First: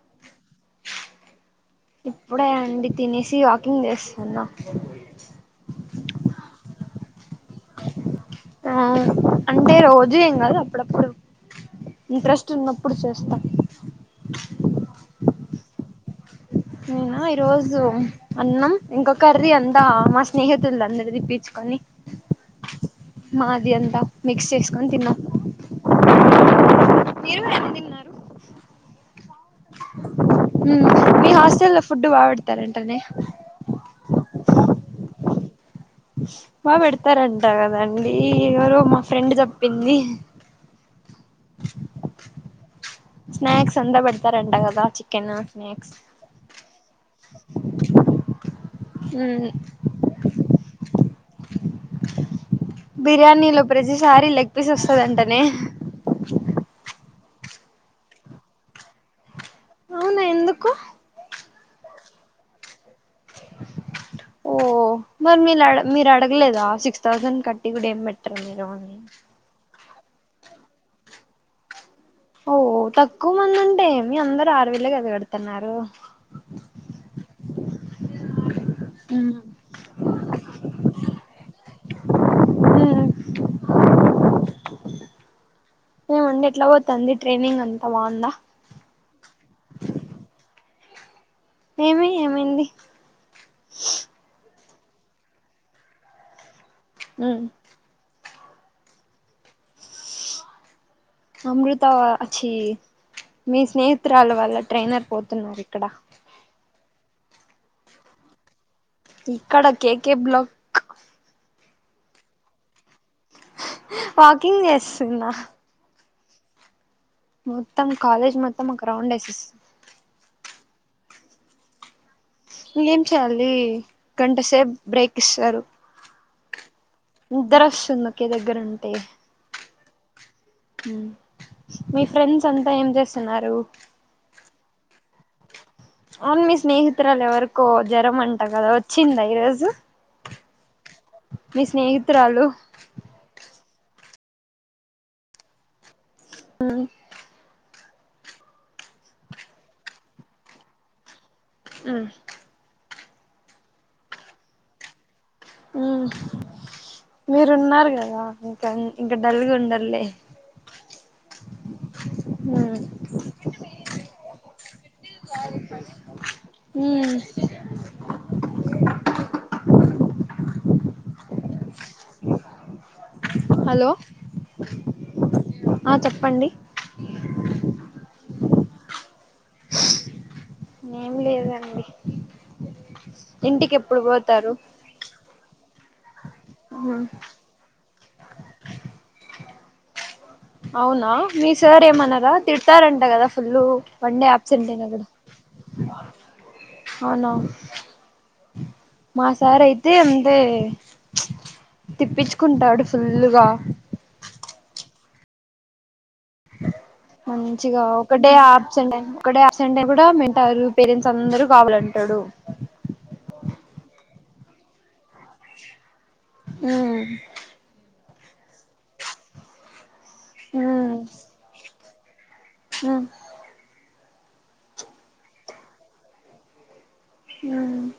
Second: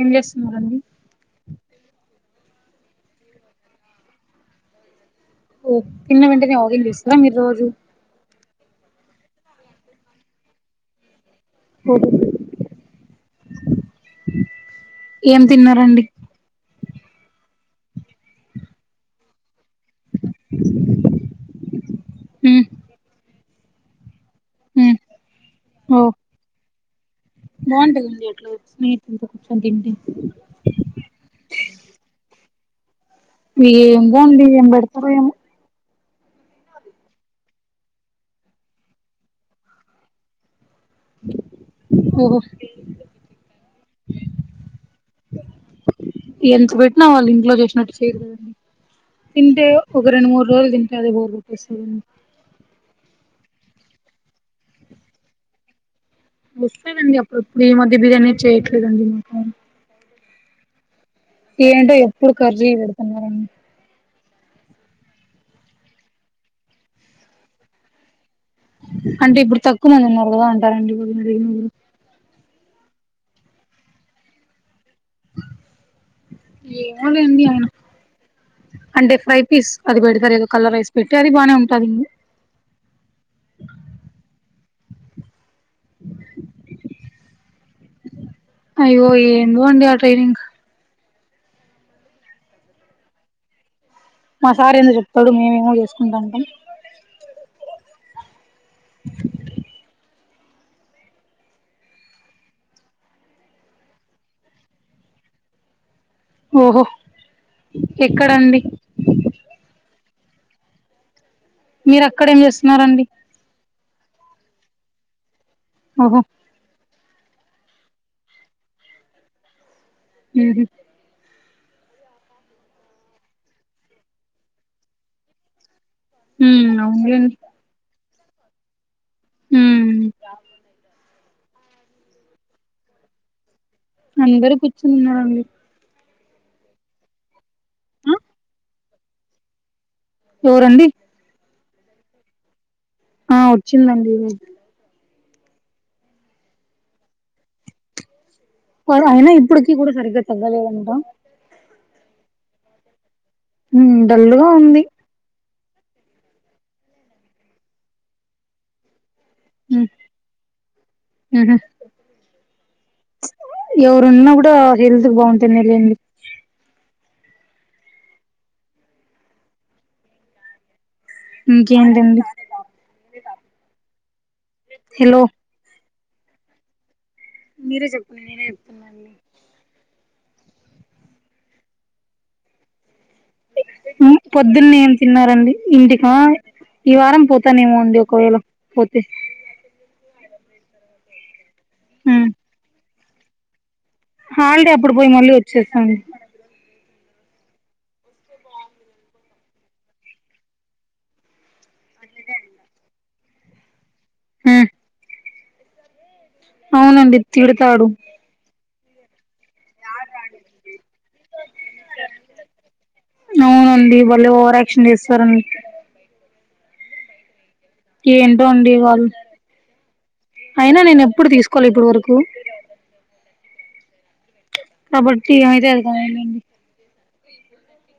ఏం చేస్తున్నా అండి ఇప్పుడే అండి తినేసి వాకింగ్ చేస్తున్నా ఓ తిన్న వెంటనే ఆకింగ్ చేస్తారా మీరు రోజూ అవును అంటే రోజు ఏం కాదు అప్పుడప్పుడు ఇంట్రస్ట్ ఉన్నప్పుడు చేస్తా ఏం తిన్నారండి నేనా ఈ రోజు అన్నం ఇంకా కర్రీ అంత తా మా స్నేహితులుది అందరిదీ ఇప్పిచ్చుకొని ఉమ్ మాది అంతా మిక్స్ చేసుకొని ఉమ్ తిన్నా [inaudible] మీరు కూడా ఎన్ని తిన్నా టుంది ఎట్లో స్నేహితులతో కూర్చొని తింటి ఊ మీ హాస్టల్ లో ఫుడ్ బా బెడతారంటనే ఏందో అండి ఏం పెడతారో ఏమో బా పెడతారంట కదండి ఎవరో మా ఫ్రెండ్ చెప్పింది [unintelligible] స్నాక్స్ అంతా పెడతారంట కదా చికెను స్నాక్స్ ఎంత పెట్టినా వాళ్ళు ఇంట్లో చేసినట్టు చేయరు దండి తింటే ఒక రెండు మూడు రోజులు తింటే అదే బోర్ [inaudible] బిర్యానీలో ప్రతిసారీ లెగ్ పీస్ వస్తాదంటనే వస్తాదండి అప్పుడప్పుడు ఈ మధ్యలో బిర్యానీ చేయట్లేదండి [inaudible] అవునా ఎందుకు ఏంటో ఎప్పుడూ కర్రీ పెడుతున్నారన్ ఓ మరి మీలు అడ మీరు అడగలేదా సిక్స్ థౌసండ్ కట్టి కూడా ఏం పెట్ అంటే ఇప్పుడు తక్కువ మంది ఉన్నారు కదా అంటారండి [inaudible] ఓ తక్కువ మంది అంటే ఏమి అందరూ ఆరువేలే గదా గడుతన్నారు ఏమోలేండి ఐనా అంటే ఫ్రై ఉమ్ పీస్ అది పెడతారు ఏదో కలర్ రైస్ పెట్టి అది బానే ఉంటాది [inaudible] ఊ ఏమండి ఎట్లా పోతాంది ట్రైనింగ్ అంతా బావుందా అయ్యో ఏందో అండి ఆ ట్రైనింగ్ ఏమి ఏమైంది మా సార్ ఏందో చెప్తాడు మేమేమో చేసుకుంటా ఉంటాం ఊ అమృత వా ఛీ మీ స్నేహితురాలు వాళ్ళ ట్రైనర్ పోతున్నారు ఇక్కడ ఓహో ఎక్కడండి ఇక్కడ కే కే బ్లా మీరు అక్కడ ఏం చేస్తున్నారండి వాకింగ్ చేస్తున్నా ఓహో మొత్తం కాలేజ్ మొత్తం ఒక రౌండ్ ఏసొస్ ఊహూ ఏం చేయాలి గంటసేపు బ్రేక్ ఇస్తారు ఊ అవునులేం నిద్దరొస్తుంది ఒకే దగ్గరుంటే మ్ మ్ మీ ఫ్రెండ్స్ అంతా ఏం చేస్తున్నారు అందరు కూర్చునిఉన్నామండి అవును మీ స్నేహితురాలు ఎవరికో ఆ జ్వరం అంట కదా వచ్చిందా ఈరోజు ఎవరండీ మీ స్నేహితురాలు ఆ వచ్చిందండి వాడు అయినా ఇప్పటికీ కూడా సరిగ్గా చదవలేదంట ఉమ్ ఉ డల్లుగా ఉంది హుమ్ మీరు ఉన్నారు కదా ఇంక ఇంకా డల్ గ ఉమ్ ఉండరులే ఉహు ఎవరున్నా కూడా హెల్త్ బావుంటే నే గా అండి ఉమ్ ఇంకేంటండి హలో హలో ఆ చెప్పండి మీరే చెప్పండి నేనె చెప్తున్నా అన్నీ ఏం లేదండి ఇంటికి ఎప్పుడు ఉమ్ పోతారు పొద్దున్నే ఏం తిన్నారండి ఇంటికా ఈ వారం పోతానేేమో అండి ఒకవేళ పోతే అవునా మీ సార్ ఏమనరా తిడతారంట గదా ఫుల్లు హాలిడే అప్పుడు బోయి మళ్ళీ వచ్చేస్తాండి అవునా మా సార్ అయితే అంతే తిప్పించుకుంటాడు ఫుల్లు గా ఉమ్ మంచిగా తిడతాడు ఒకడే అబ్సెంట్ ఐనా ఒకే డే అబ్సెంట్ ఐన గూడా మెంటేరు పేరెంట్స్ అందరూ కావాలంటాడు అవునండి బలే ఓవరాక్షన్ జేస్తారండి ఉమ్ ఏంటో అండి వాళ్ళు అయినా ఉమ్ నేను ఎప్పుడు తీసుకోలే ఇప్పటి వరకు ఉమ్ కాబట్టి ఏం అయితే అదిగానియండి ఉమ్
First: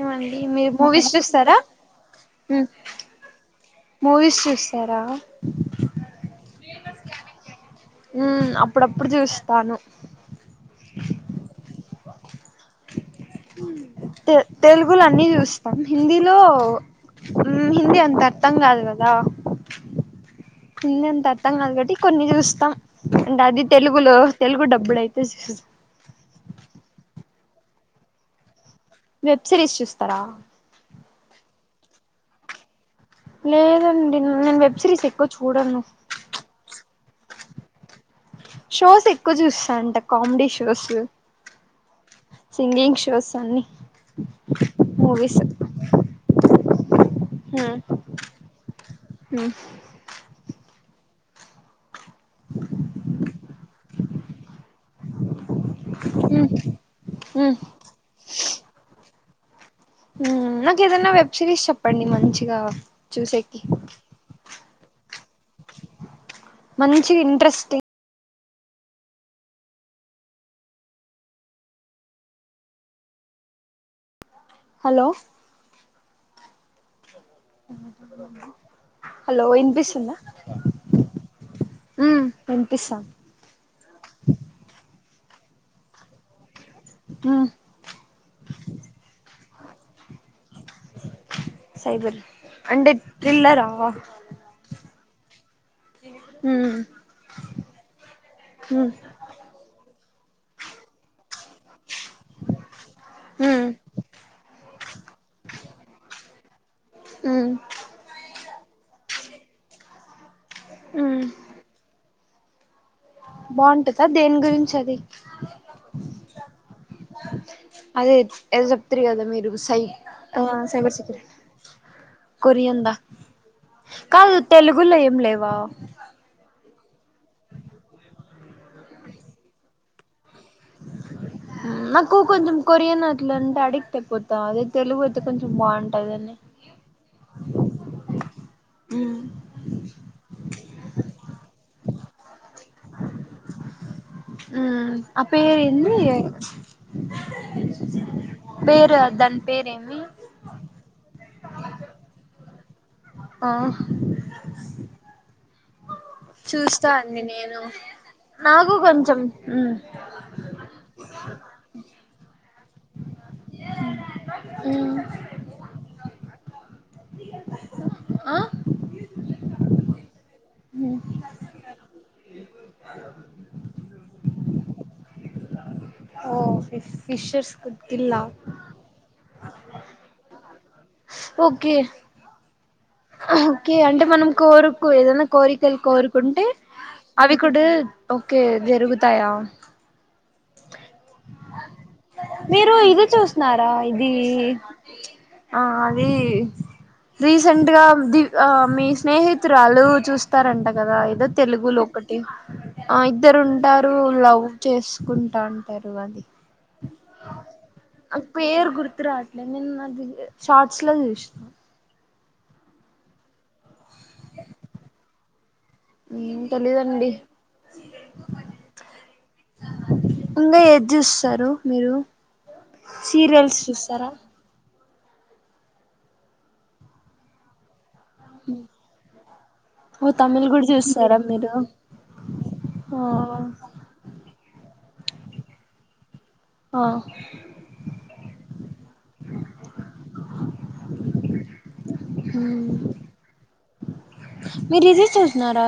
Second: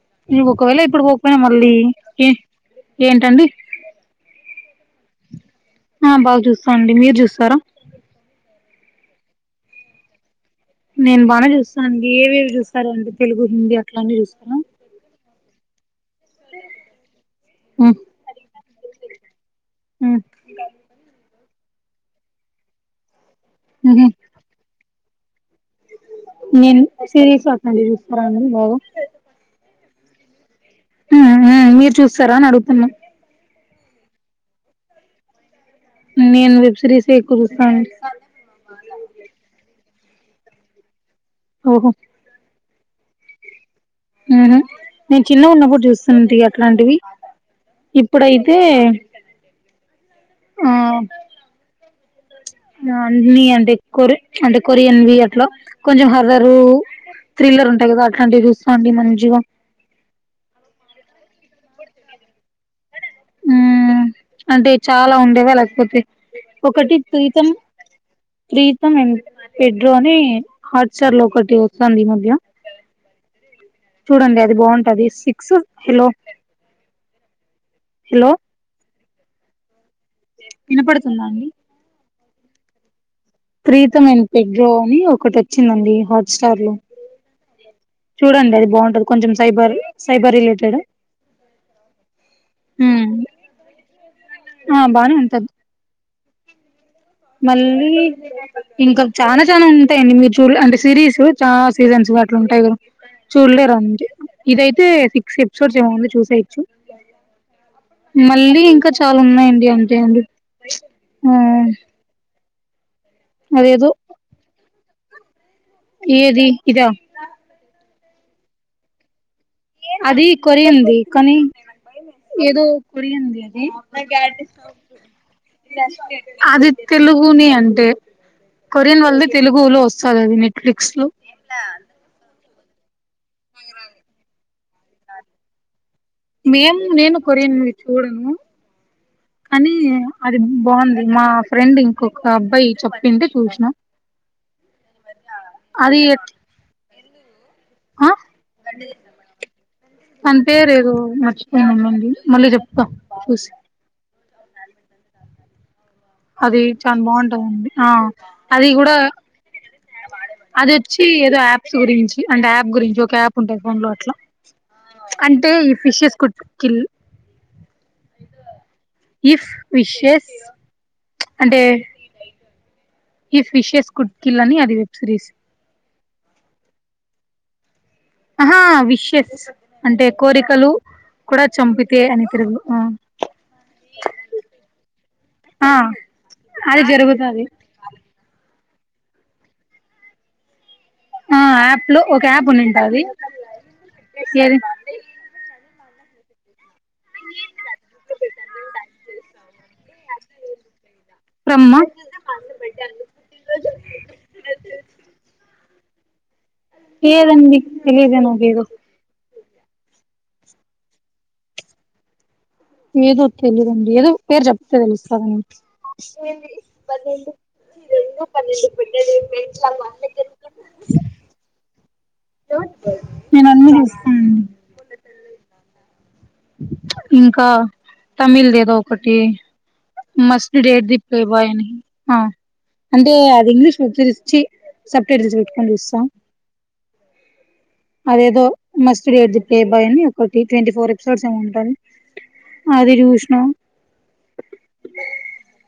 ఏమండి నేను మీరు ఒకవేళ ఇప్పుడు మూవీస్ పోకపోయినా చూస్తారా మళ్ళీ ఏ ఏంటండి మూవీస్ చూస్తారా ఆ బాగ జూస్తా అండి మీరు జూస్తారా ఉమ్ అప్పుడప్పుడు జూస్తాను నేను బానే చూస్తా అండి ఏవేవి జూస్తారు అంటే తెలుగు హిందీ అట్లా అన్ని తె జూస్తారా తెలుగులో అన్ని జూస్తాం హిందీలో హ్మ్ హిందీ అంత అర్థం గాదు గదా హ్మ్ హిందీ అంత అర్థం గాదు గాబట్టి కొన్ని జూస్తాం ఇంగ అది ఊహూ తెలుగులో తెలుగు డబ్బ్ డైతే నేన్ సిరీస్ అట్లఅండి జూస్తారండి బాగా వెబ్ సిరీస్ చూస్తారా హ్మ్ హు మీరు చూస్తారా అని అడుగుతున్నా లేదండి నేను వెబ్ సిరీస్ ఎక్కువ చూడను నేను వెబ్ సిరీసే ఎక్కువ జూస్తా అండి షోస్ ఎక్కువ జూస్తా అంట కామెడీ షోసు ఓహో సింగింగ్ షోస్ అన్నీ హుహూ నేను చిన్న ఉన్నప్పుడు జూస్తుంటి అట్లాంటివి ఇప్పుడైతే ఆ [inaudible] అన్ని అంటే కొరి అంటే కొరియన్వి అట్లా కొంచెం హర్రరు థ్రిల్లర్ ఉంటయి గదా అట్లాంటివి జూస్త అండి మంచిగా హ్మ్ నాకు ఏదైనా వెబ్ సిరీస్ చెప్పండి మంచిగా చూసేకి హ్మ్ అంటే చాలా ఉండేవా లేకపోతే ఒకటి మంచి Pritam interesting Pritam and Pedro అని హాట్ స్టార్ లో ఒకటి వస్తాంది ఈ మధ్య చూడండి అది బాగుంటది hello six hello hello hello ఇని పిస్తుందా వినపడుతుందా అండి హ్మ్ వినిపిస్తాంది ప్రీతం అండ్ పెడ్రో అని ఒకటి వచ్చిందండి హాట్స్టార్ లో హ్మ్ చూడండి అది బావుంటది కొంచెం సైబర్ సైబర్ రిలేటెడ్ అంటే ఉమ్ ఇలా రా ఆ బానే ఉంటది హ్మ్ మళ్ళీ ఇంకా చానా చానా ఉంటాయండి మీరు చూడల అంటే సిరీస్ చాలా సీజన్స్ అట్ల ఉంటాయి చూడలేరు అండి ఇదయితే సిక్స్ ఎపిసోడ్స్ ఏమో ఉంది చూసేయచ్చు హ్మ్ మళ్ళీ ఇంకా చాలా ఉన్నాయండి అంతే అండి ఆ అదేదో బాగుంటదా దేని గురించి అది ఏది ఇదా అదే ఏదో చెప్తారు కదా మీరు సై అది ఆ కొరియన్ సైబర్ ది సెక్యూరిటీ కానీ ఏదో కొరియందా కొరియన్ ది అది కాదు తెలుగులో ఏం లేవా అది తెలుగుని అంటే కొరియన్ వాళ్ళది తెలుగులో వస్తాది అది నెట్ ఫ్లిక్లో లో నాకు కొంచెం కొరియన్ అట్ల అంటే అడిక్ట్ అయిపోతాం అదే తెలుగు అయితే కొంచెం బాగుంట మేము నేను కొరియానుది చూడను అని అది బావుంది మా ఫ్రెండ్ ఇంకొక అబ్బాయి చెప్పింటే చూసిన హ్మ్ ఆ పేరు ఏంది అది ఆ పేరా దాని పేరేమి తను పేరు ఏదో మర్చిపోయానండి మళ్ళీ చెప్తా ఆ చూసి అది చూస్తా చాలా అండి నేను బాగుంటదండి ఆ అది నాకు కూడా కొంచెం హ్మ్ అది వచ్చి ఏదో యాప్స్ గురించి అండ్ యాప్ గురించి ఒక ఆప్ ఉంటాయి ఫోన్ లో అట్లా మ్మ్ అంటే ఈ ఫిషెస్ కుట్ కిల్ ఆ ఇఫ్ విషెస్ ఊ అంటే [unintelligible] ఈ ఫిషెస్ కుడ్కిల్ అని అది వెబ్ సిరీస్ ఓ ఇఫ్ ఫిషర్స్ గుటిలా ఆహా హా విషస్ అంటే కోరికలు కూడా ఓకే చంపితే అని తెలుగు లో ఓకే అంటే మనం కోరుకు ఏదైనా ఆ కోరికలు కోరుకుంటే అది అవి జరుగుతది కూడా ఓకే జరుగుతాయా ఆ యాప్ లో ఒక యాప్ మీరు ఉన్నింటాది ఇది చూసిన్నారా ఇది ఏది ఆ అది రీసెంట్ గా ది ఆ మీ స్నేహితురాలు చూస్తారంట కదా ఏదో తెలుగు బ్రహ్మ లో ఒకటి ఆ ఇద్దరు ఉంటారు లవ్ చేసుకుంటాంటారు అది ఏదండి తెలియను నువ్వు ఏదో రాట్లేదు నేను అది షార్ట్స్ లో చూసిన ఏదో తెలీయదండి ఏదో పేరు చెప్తే తెలుస్తాది తెలీదండి పన్నెండు రెండు పన్నెండు బడ్లు మెట్లా మ [unintelligible] ఇంకా ఏది చూస్తారు మీరు నేను సీరియల్స్ అన్ని చూస్తారా చూస్తానండి ఇంకా తమిళ్ ది ఏదో ఒకటి ఓ తమిళ్ మస్ట్ కూడా డేట్ ది చూస్తారా ప్లే బాయ్ మీరు అని ఆ ఆ అంటే అది ఇంగ్లీష్ గురించి చి సబ్ టైటిల్స్ పెట్టుకొని చూస్తా ఆ అదేదో must date the playboy అని ఒకటి ట్వంటీ ఫోర్ ఎపిసోడ్స్ ఏమో ఉంటాయి అది చూసినా మీ ఇది చూసిన్నారా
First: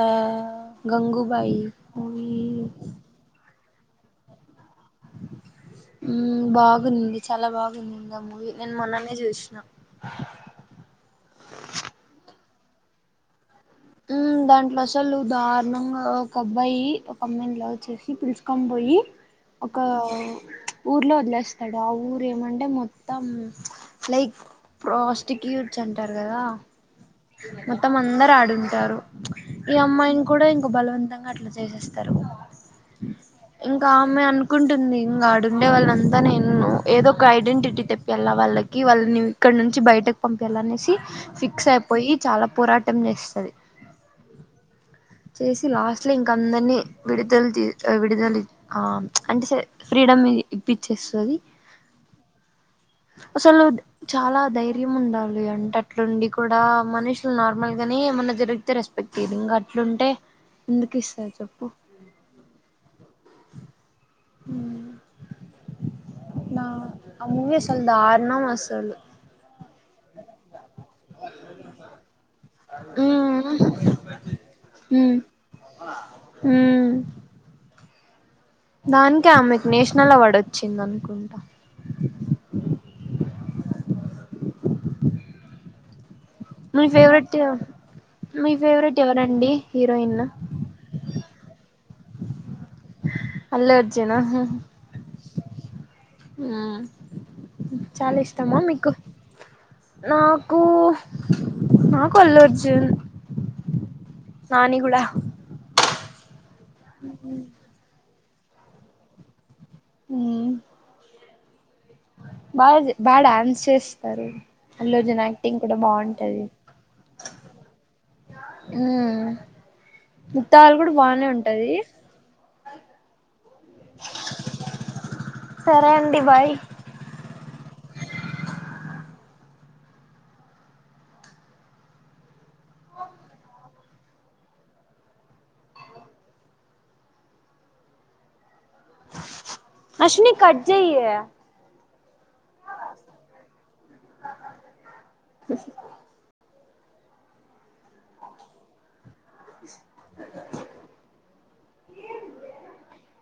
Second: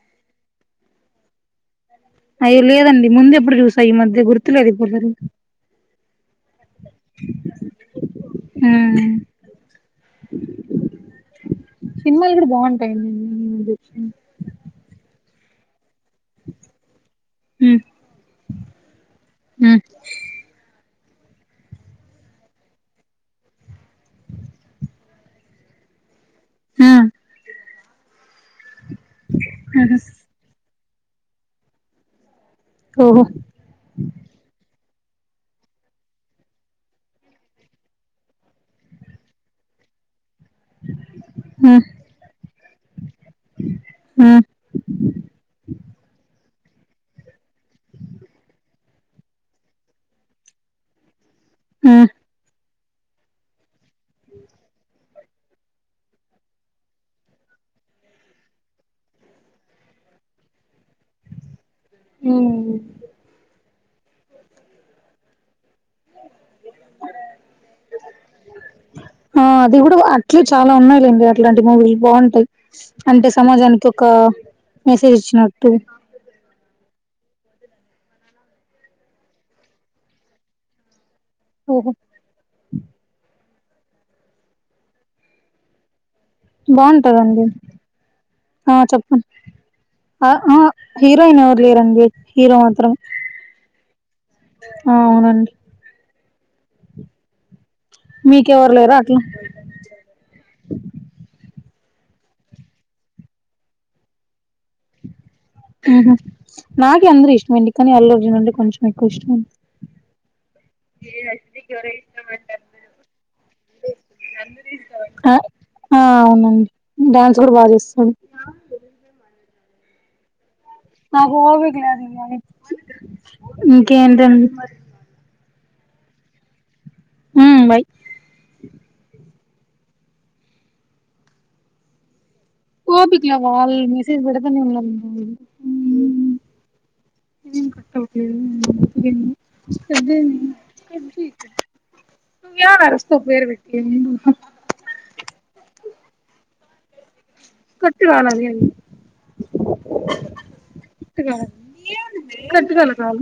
గంగూబాయి మూవీ అయ్యో లేదండి ముందు ఎప్పుడు చూసా ఈ మధ్య గుర్తులేదు ఎపుడు చులే బాగుంది చాలా బాగుంది ఆ మూవీ నేను మొన్ననే చూసినా సినిమాలు కూడా బాగుంటాయి ముందు వచ్చి ఉ దాంట్లో అసలు దారుణంగా ఒక అబ్బాయి ఒక అమ్మాయిని లవ్ చేసి పిలుచుకొని పోయి ఒక ప్చ్ ఊర్లో వదిలేస్తాడు ఆ ఊరు ఏమంటే మొత్తం లైక్ ప్రాస్టిక్యూట్స్ అంటారు కదా ఉ మొత్తం అందరు ఆడుంటారు ప్చ్ ఈ అమ్మాయిని కూడా ఇంకా బలవంతంగా అట్లా చేసేస్తారు ఓహో ఇంకా ఆ అమ్మాయి అనుకుంటుంది ఇంకా ఆడుండే వాళ్ళ అంతా నేను ఏదో ఒక ఐడెంటిటీ తెప్పేళ్లా వాళ్ళకి కి వాళ్ళని ఇక్కడ నుంచి బయటకు పంపాలినేసి ఫిక్స్ అయిపోయి చాలా పోరాటం చేస్తుంది చేసి లాస్ట్ లో ఇంక అందరినీ విడుదల తీ విడుదల ఆ ప్చ్ అంటే సర్ ఫ్రీడమ్ ఇప్పించేస్తది ఆ అసలు దే చాలా ధైర్యం ఉండాలి అంటే అట్లుండి కూడా మనుషులు నార్మల్ గానే ఏమన్నా జరిగితే రెస్ ఇంగ్ అట్లుంటే ఎందుకు ఇస్తారు చెప్పు ఉ [inaudible] ఆ మూవీ అసల్ దారుణం అసలు ఆ అది కూడా అట్లే చాలా ఉన్నాయిలేండి అట్లాంటి మూవీలు బాగుంటాయి అంటే ఉమ్ సమాజానికి ఒక మెసేజ్ ఇచ్చినట్టు హ దానికే ఆమెకు నేషనల్ అవార్డు వచ్చింద అనుకుంటా ఉహు మీ ఫేవరెట్ బాగుంటదండి మీ ఆ ఫేవరెట్ చెప్పండి ఎవరండి హీరోయిన్ ఆ ఆ హీరోయిన్ ఎవర్లేరండి హీరో మాత్రం అల్లు అర్జునా ఆ అవునండి ఆ మీకెవరు లేరా అట్లు నాకు నాకు అల్లు అర్జునే నాని కూడా ఆహ నాకే అందరు ఇష్టమండి కానీ అల్లు అర్జునంటే కొంచెం ఎక్కువ ఇష్టమండి అ ఏ అయితే బాగా బాగా డాన్స్ చేస్తారు అల్లు అర్జున్ యాక్టింగ్ కూడా బాగుంటది డ్యాన్స్ కూడా బాగా చేస్తాడు ఉ మిగ్తా వాళ్ళు కూడా బానే నాకు ఉంటది ఓపిక లేదు ఇంకేంటండి సరే అండి బాయ్ బాయ్ ఓపికలా వాల్ మెసేజ్ నేన్ బడద అశ్విని కట్ చెయ్యే [unintelligible] యాలరుస్తావ్ పేరు పెట్టి కట్ గాల అది కట్ కల కట్ కాల